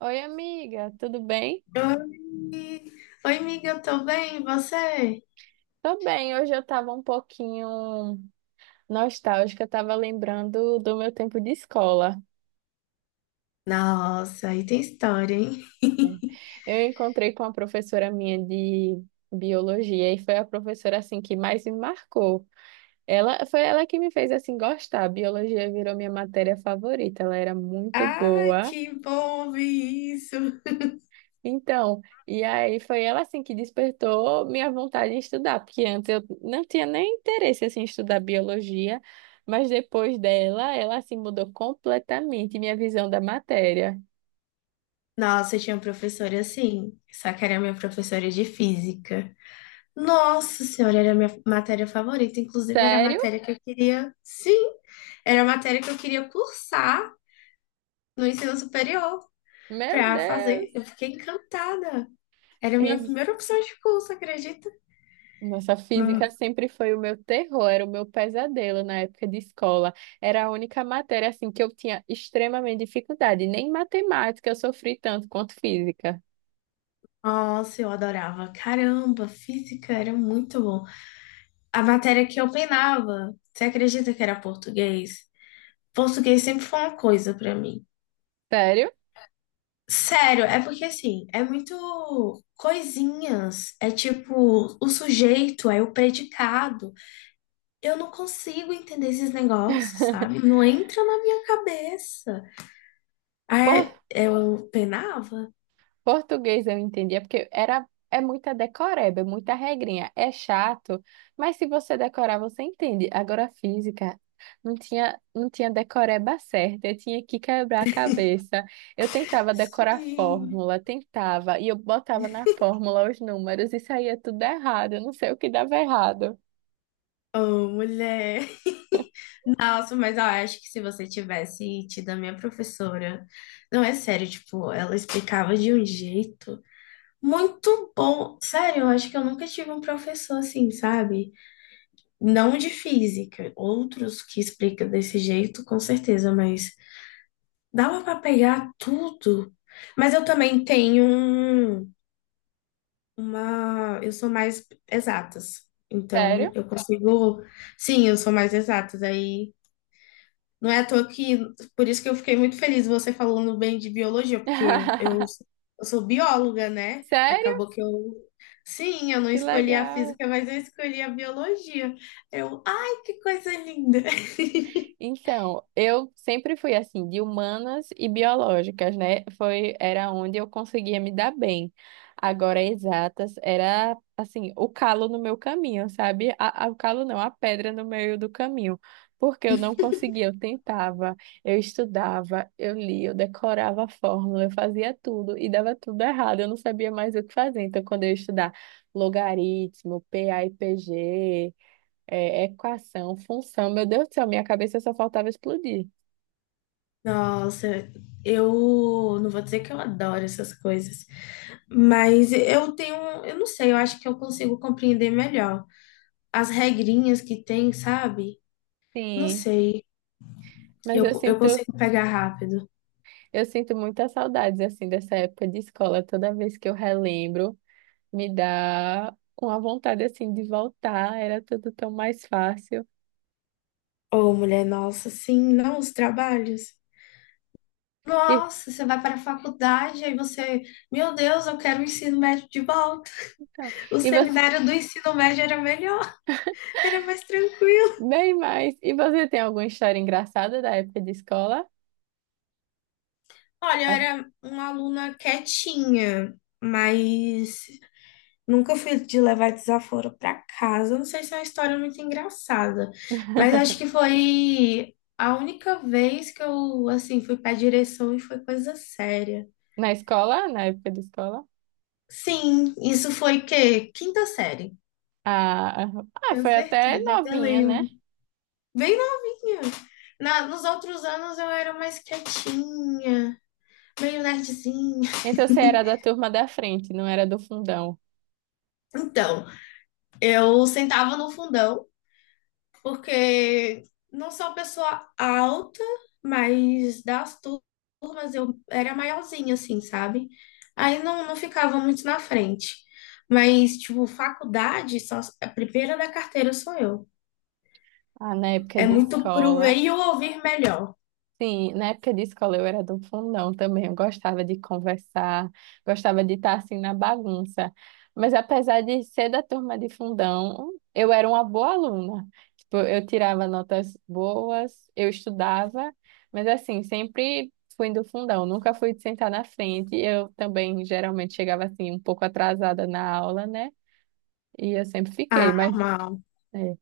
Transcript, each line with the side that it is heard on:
right: Oi, amiga, tudo bem?
left: Oi, Oi, amiga, eu tô bem, e você?
right: Tô bem, hoje eu tava um pouquinho nostálgica, eu tava lembrando do meu tempo de escola.
left: Nossa, aí tem história, hein?
right: Né? Eu encontrei com uma professora minha de biologia, e foi a professora assim que mais me marcou. Ela foi ela que me fez assim gostar. A biologia virou minha matéria favorita. Ela era muito
left: Ai,
right: boa.
left: que bom ouvir isso.
right: Então, e aí foi ela assim que despertou minha vontade em estudar, porque antes eu não tinha nem interesse assim em estudar biologia, mas depois dela, ela assim mudou completamente minha visão da matéria.
left: Nossa, eu tinha uma professora assim, só que era minha professora de física. Nossa senhora, era a minha matéria favorita, inclusive era a
right: Sério?
left: matéria que eu queria, sim, era a matéria que eu queria cursar no ensino superior
right: Meu
left: pra fazer. Eu
right: Deus.
left: fiquei encantada. Era a minha
right: Fiz...
left: primeira opção de curso, acredita?
right: Nossa, física sempre foi o meu terror, era o meu pesadelo na época de escola. Era a única matéria assim que eu tinha extremamente dificuldade, nem matemática eu sofri tanto quanto física.
left: Nossa, eu adorava. Caramba, física era muito bom. A matéria que eu penava, você acredita que era português? Português sempre foi uma coisa pra mim.
right: Sério?
left: Sério, é porque assim, é muito coisinhas, é tipo o sujeito, é o predicado. Eu não consigo entender esses negócios, sabe? Não entra na minha cabeça.
right: Pô,
left: Aí eu penava?
right: português eu entendia, porque era, é muita decoreba, é muita regrinha, é chato, mas se você decorar, você entende. Agora, física, não tinha decoreba certa, eu tinha que quebrar a cabeça. Eu tentava decorar
left: Sim.
right: fórmula, tentava, e eu botava na fórmula os números e saía tudo errado, eu não sei o que dava errado.
left: Oh, mulher. Nossa, mas eu acho que se você tivesse tido a minha professora, não é sério, tipo, ela explicava de um jeito muito bom. Sério, eu acho que eu nunca tive um professor assim, sabe? Não de física, outros que explicam desse jeito, com certeza, mas dava pra pegar tudo. Mas eu também tenho um- uma, eu sou mais exatas. Então,
right: Sério?
left: eu consigo, sim, eu sou mais exatas aí. Não é à toa que, por isso que eu fiquei muito feliz você falando bem de biologia, porque eu, eu, eu sou bióloga, né?
right: Sério?
left: Acabou que eu, sim, eu não
right: Que
left: escolhi a
right: legal!
left: física, mas eu escolhi a biologia. Eu, ai, que coisa linda!
right: Então, eu sempre fui assim, de humanas e biológicas, né? Foi, era onde eu conseguia me dar bem. Agora, exatas, era assim, o calo no meu caminho, sabe? O calo não, a pedra no meio do caminho. Porque eu não conseguia, eu tentava, eu estudava, eu lia, eu decorava a fórmula, eu fazia tudo e dava tudo errado, eu não sabia mais o que fazer. Então, quando eu ia estudar logaritmo, P a e p g é, equação, função. Meu Deus do céu, minha cabeça só faltava explodir.
left: Nossa, eu não vou dizer que eu adoro essas coisas, mas eu tenho, um, eu não sei, eu acho que eu consigo compreender melhor as regrinhas que tem, sabe? Não
right: Sim,
left: sei,
right: mas eu
left: eu
right: sinto,
left: consigo pegar rápido.
right: eu sinto muitas saudades assim dessa época de escola. Toda vez que eu relembro, me dá uma vontade assim de voltar. Era tudo tão mais fácil.
left: Ô, mulher, nossa, sim, não, os trabalhos.
right: E,
left: Nossa, você vai para a faculdade, aí você, meu Deus, eu quero o ensino médio de volta.
right: então,
left: O
right: e você,
left: seminário do ensino médio era melhor, era mais tranquilo.
right: bem mais. E você tem alguma história engraçada da época de escola?
left: Olha, eu
right: As-
left: era uma aluna quietinha, mas nunca fui de levar desaforo pra casa. Não sei se é uma história muito engraçada, mas acho que foi a única vez que eu, assim, fui pra direção e foi coisa séria.
right: Na escola, na época de escola?
left: Sim, isso foi quê? Quinta série.
right: Ah, ah,
left: Tenho
right: foi até
left: certeza, ainda
right: novinha, né?
left: lembro. Bem novinha. Na, nos outros anos eu era mais quietinha, meio nerdzinha.
right: Então você era da turma da frente, não era do fundão.
left: Então, eu sentava no fundão porque não sou uma pessoa alta, mas das turmas eu era maiorzinha, assim, sabe? Aí não, não ficava muito na frente. Mas, tipo, faculdade, só, a primeira da carteira sou eu.
right: Ah, na época
left: É
right: de
left: muito pro ver
right: escola.
left: e o ouvir melhor.
right: Sim, na época de escola eu era do fundão também. Eu gostava de conversar, gostava de estar assim na bagunça. Mas apesar de ser da turma de fundão, eu era uma boa aluna. Tipo, eu tirava notas boas, eu estudava, mas assim, sempre fui do fundão, nunca fui de sentar na frente. Eu também geralmente chegava assim um pouco atrasada na aula, né? E eu sempre fiquei,
left: Ah,
right: mas
left: normal.
right: é.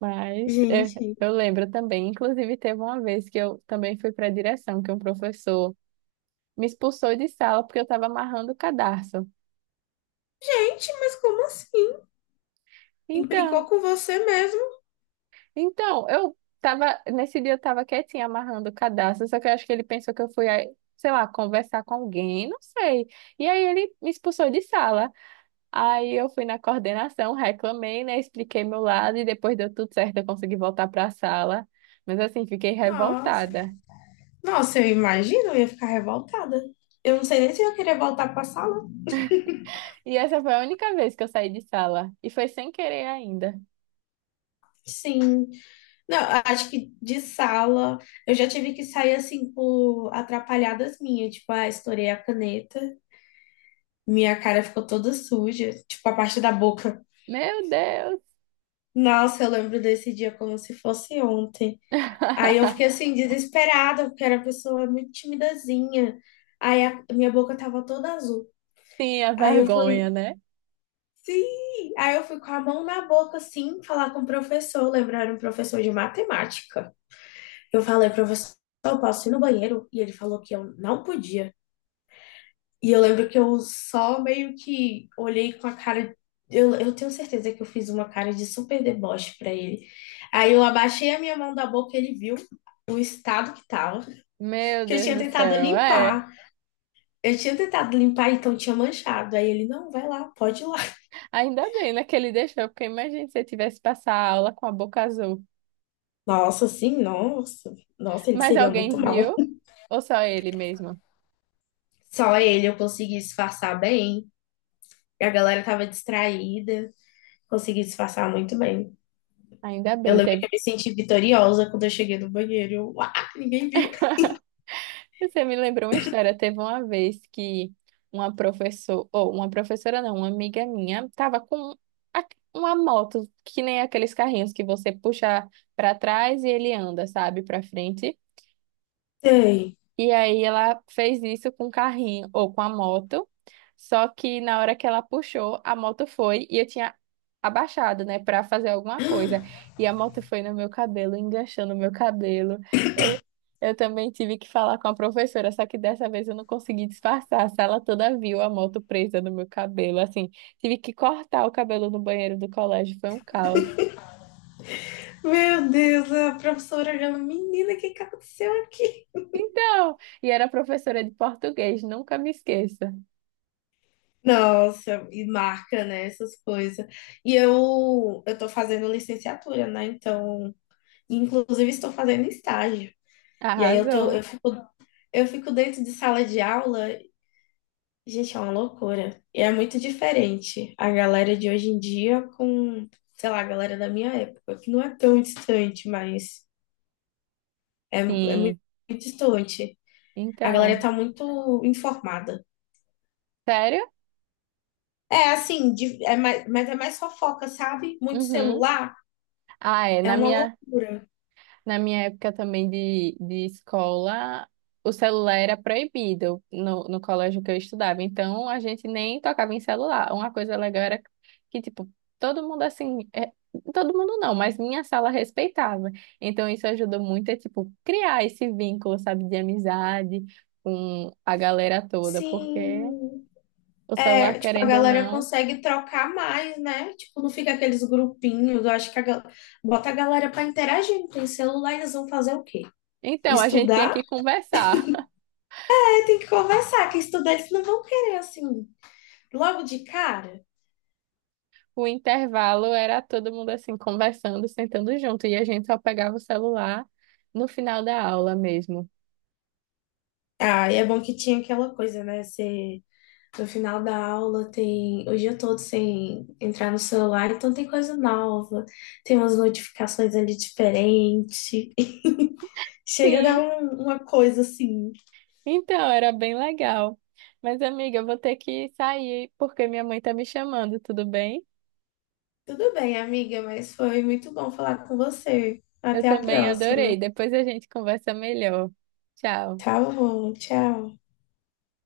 right: Mas é,
left: Gente,
right: eu lembro também, inclusive teve uma vez que eu também fui para a direção, que um professor me expulsou de sala porque eu estava amarrando o cadarço.
left: gente, mas como assim? Implicou
right: Então,
left: com você mesmo?
right: então, eu tava, nesse dia eu estava quietinha amarrando o cadarço, só que eu acho que ele pensou que eu fui, aí, sei lá, conversar com alguém, não sei. E aí ele me expulsou de sala. Aí eu fui na coordenação, reclamei, né, expliquei meu lado e depois deu tudo certo, eu consegui voltar para a sala. Mas assim, fiquei
left: Nossa,
right: revoltada.
left: nossa, eu imagino, eu ia ficar revoltada. Eu não sei nem se eu ia querer voltar pra sala.
right: E essa foi a única vez que eu saí de sala. E foi sem querer ainda.
left: Sim. Não, acho que de sala eu já tive que sair assim por atrapalhadas minhas, tipo, ah, estourei a caneta, minha cara ficou toda suja, tipo, a parte da boca.
right: Meu Deus!
left: Nossa, eu lembro desse dia como se fosse ontem. Aí eu fiquei assim desesperada, porque era uma pessoa muito timidazinha. Aí a minha boca tava toda azul.
right: Tinha
left: Aí eu fui,
right: vergonha, né?
left: sim! Aí eu fui com a mão na boca assim, falar com o professor, lembrar um professor de matemática. Eu falei, professor, eu posso ir no banheiro? E ele falou que eu não podia. E eu lembro que eu só meio que olhei com a cara. Eu tenho certeza que eu fiz uma cara de super deboche pra ele. Aí eu abaixei a minha mão da boca e ele viu o estado que tava.
right: Meu
left: Porque eu
right: Deus
left: tinha
right: do
left: tentado
right: céu, é.
left: limpar. Eu tinha tentado limpar, então tinha manchado. Aí ele, não, vai lá, pode ir lá.
right: Ainda bem, né, que ele deixou, porque imagina se eu tivesse passar a aula com a boca azul.
left: Nossa, sim, nossa. Nossa, ele
right: Mas
left: seria
right: alguém
left: muito mal.
right: viu? Ou só ele mesmo?
left: Só ele eu consegui disfarçar bem. A galera tava distraída. Consegui disfarçar muito bem.
right: Ainda
left: Eu
right: bem,
left: lembro que
right: teve.
left: eu me senti vitoriosa quando eu cheguei no banheiro. Eu, uá, ninguém viu.
right: Você me lembrou uma história. Teve uma vez que uma professora, ou uma professora não, uma amiga minha, estava com a- uma moto, que nem aqueles carrinhos que você puxa para trás e ele anda, sabe, para frente.
left: Sei.
right: E aí ela fez isso com o carrinho ou com a moto. Só que na hora que ela puxou, a moto foi e eu tinha abaixado, né, para fazer alguma coisa. E a moto foi no meu cabelo, enganchou no meu cabelo. Eu, eu também tive que falar com a professora, só que dessa vez eu não consegui disfarçar. A sala toda viu a moto presa no meu cabelo, assim. Tive que cortar o cabelo no banheiro do colégio, foi um caos.
left: Meu Deus, a professora olhando, menina, o que que aconteceu aqui?
right: Então, e era professora de português, nunca me esqueça.
left: Nossa, e marca, né, essas coisas. Eu tô fazendo licenciatura, né? Então, inclusive estou fazendo estágio. E aí eu tô,
right: Arrasou.
left: eu fico dentro de sala de aula. Gente, é uma loucura. E é muito diferente a galera de hoje em dia com, sei lá, a galera da minha época, que não é tão distante, mas é muito,
right: Sim.
left: muito distante. A galera
right: Então,
left: tá muito informada.
right: sério?
left: É assim, de- é mais, mas é mais fofoca, sabe? Muito
right: Uhum.
left: celular,
right: Ah, é.
left: é
right: Na
left: uma
right: minha,
left: loucura.
right: na minha época também de escola, o celular era proibido no colégio que eu estudava. Então, a gente nem tocava em celular. Uma coisa legal era que, tipo, todo mundo assim. É, todo mundo não, mas minha sala respeitava. Então, isso ajudou muito a, tipo, criar esse vínculo, sabe, de amizade com a galera toda, porque
left: Sim,
right: o celular,
left: é, tipo, a
right: querendo ou
left: galera
right: não.
left: consegue trocar mais, né? Tipo, não fica aqueles grupinhos. Eu acho que a, gal- bota a galera pra interagir. Não tem celular, eles vão fazer o quê?
right: Então, a gente tinha
left: Estudar?
right: que conversar.
left: Tem que conversar, que estudantes não vão querer, assim, logo de cara.
right: O intervalo era todo mundo assim, conversando, sentando junto, e a gente só pegava o celular no final da aula mesmo.
left: Ah, e é bom que tinha aquela coisa, né? Você, no final da aula, tem o dia todo sem entrar no celular, então tem coisa nova, tem umas notificações ali diferentes. Chega a dar
right: Sim,
left: um- uma coisa assim.
right: então era bem legal. Mas, amiga, eu vou ter que sair porque minha mãe tá me chamando, tudo bem?
left: Tudo bem, amiga, mas foi muito bom falar com você.
right: Eu
left: Até a
right: também
left: próxima.
right: adorei. Depois a gente conversa melhor. Tchau.
left: Tá bom, tchau.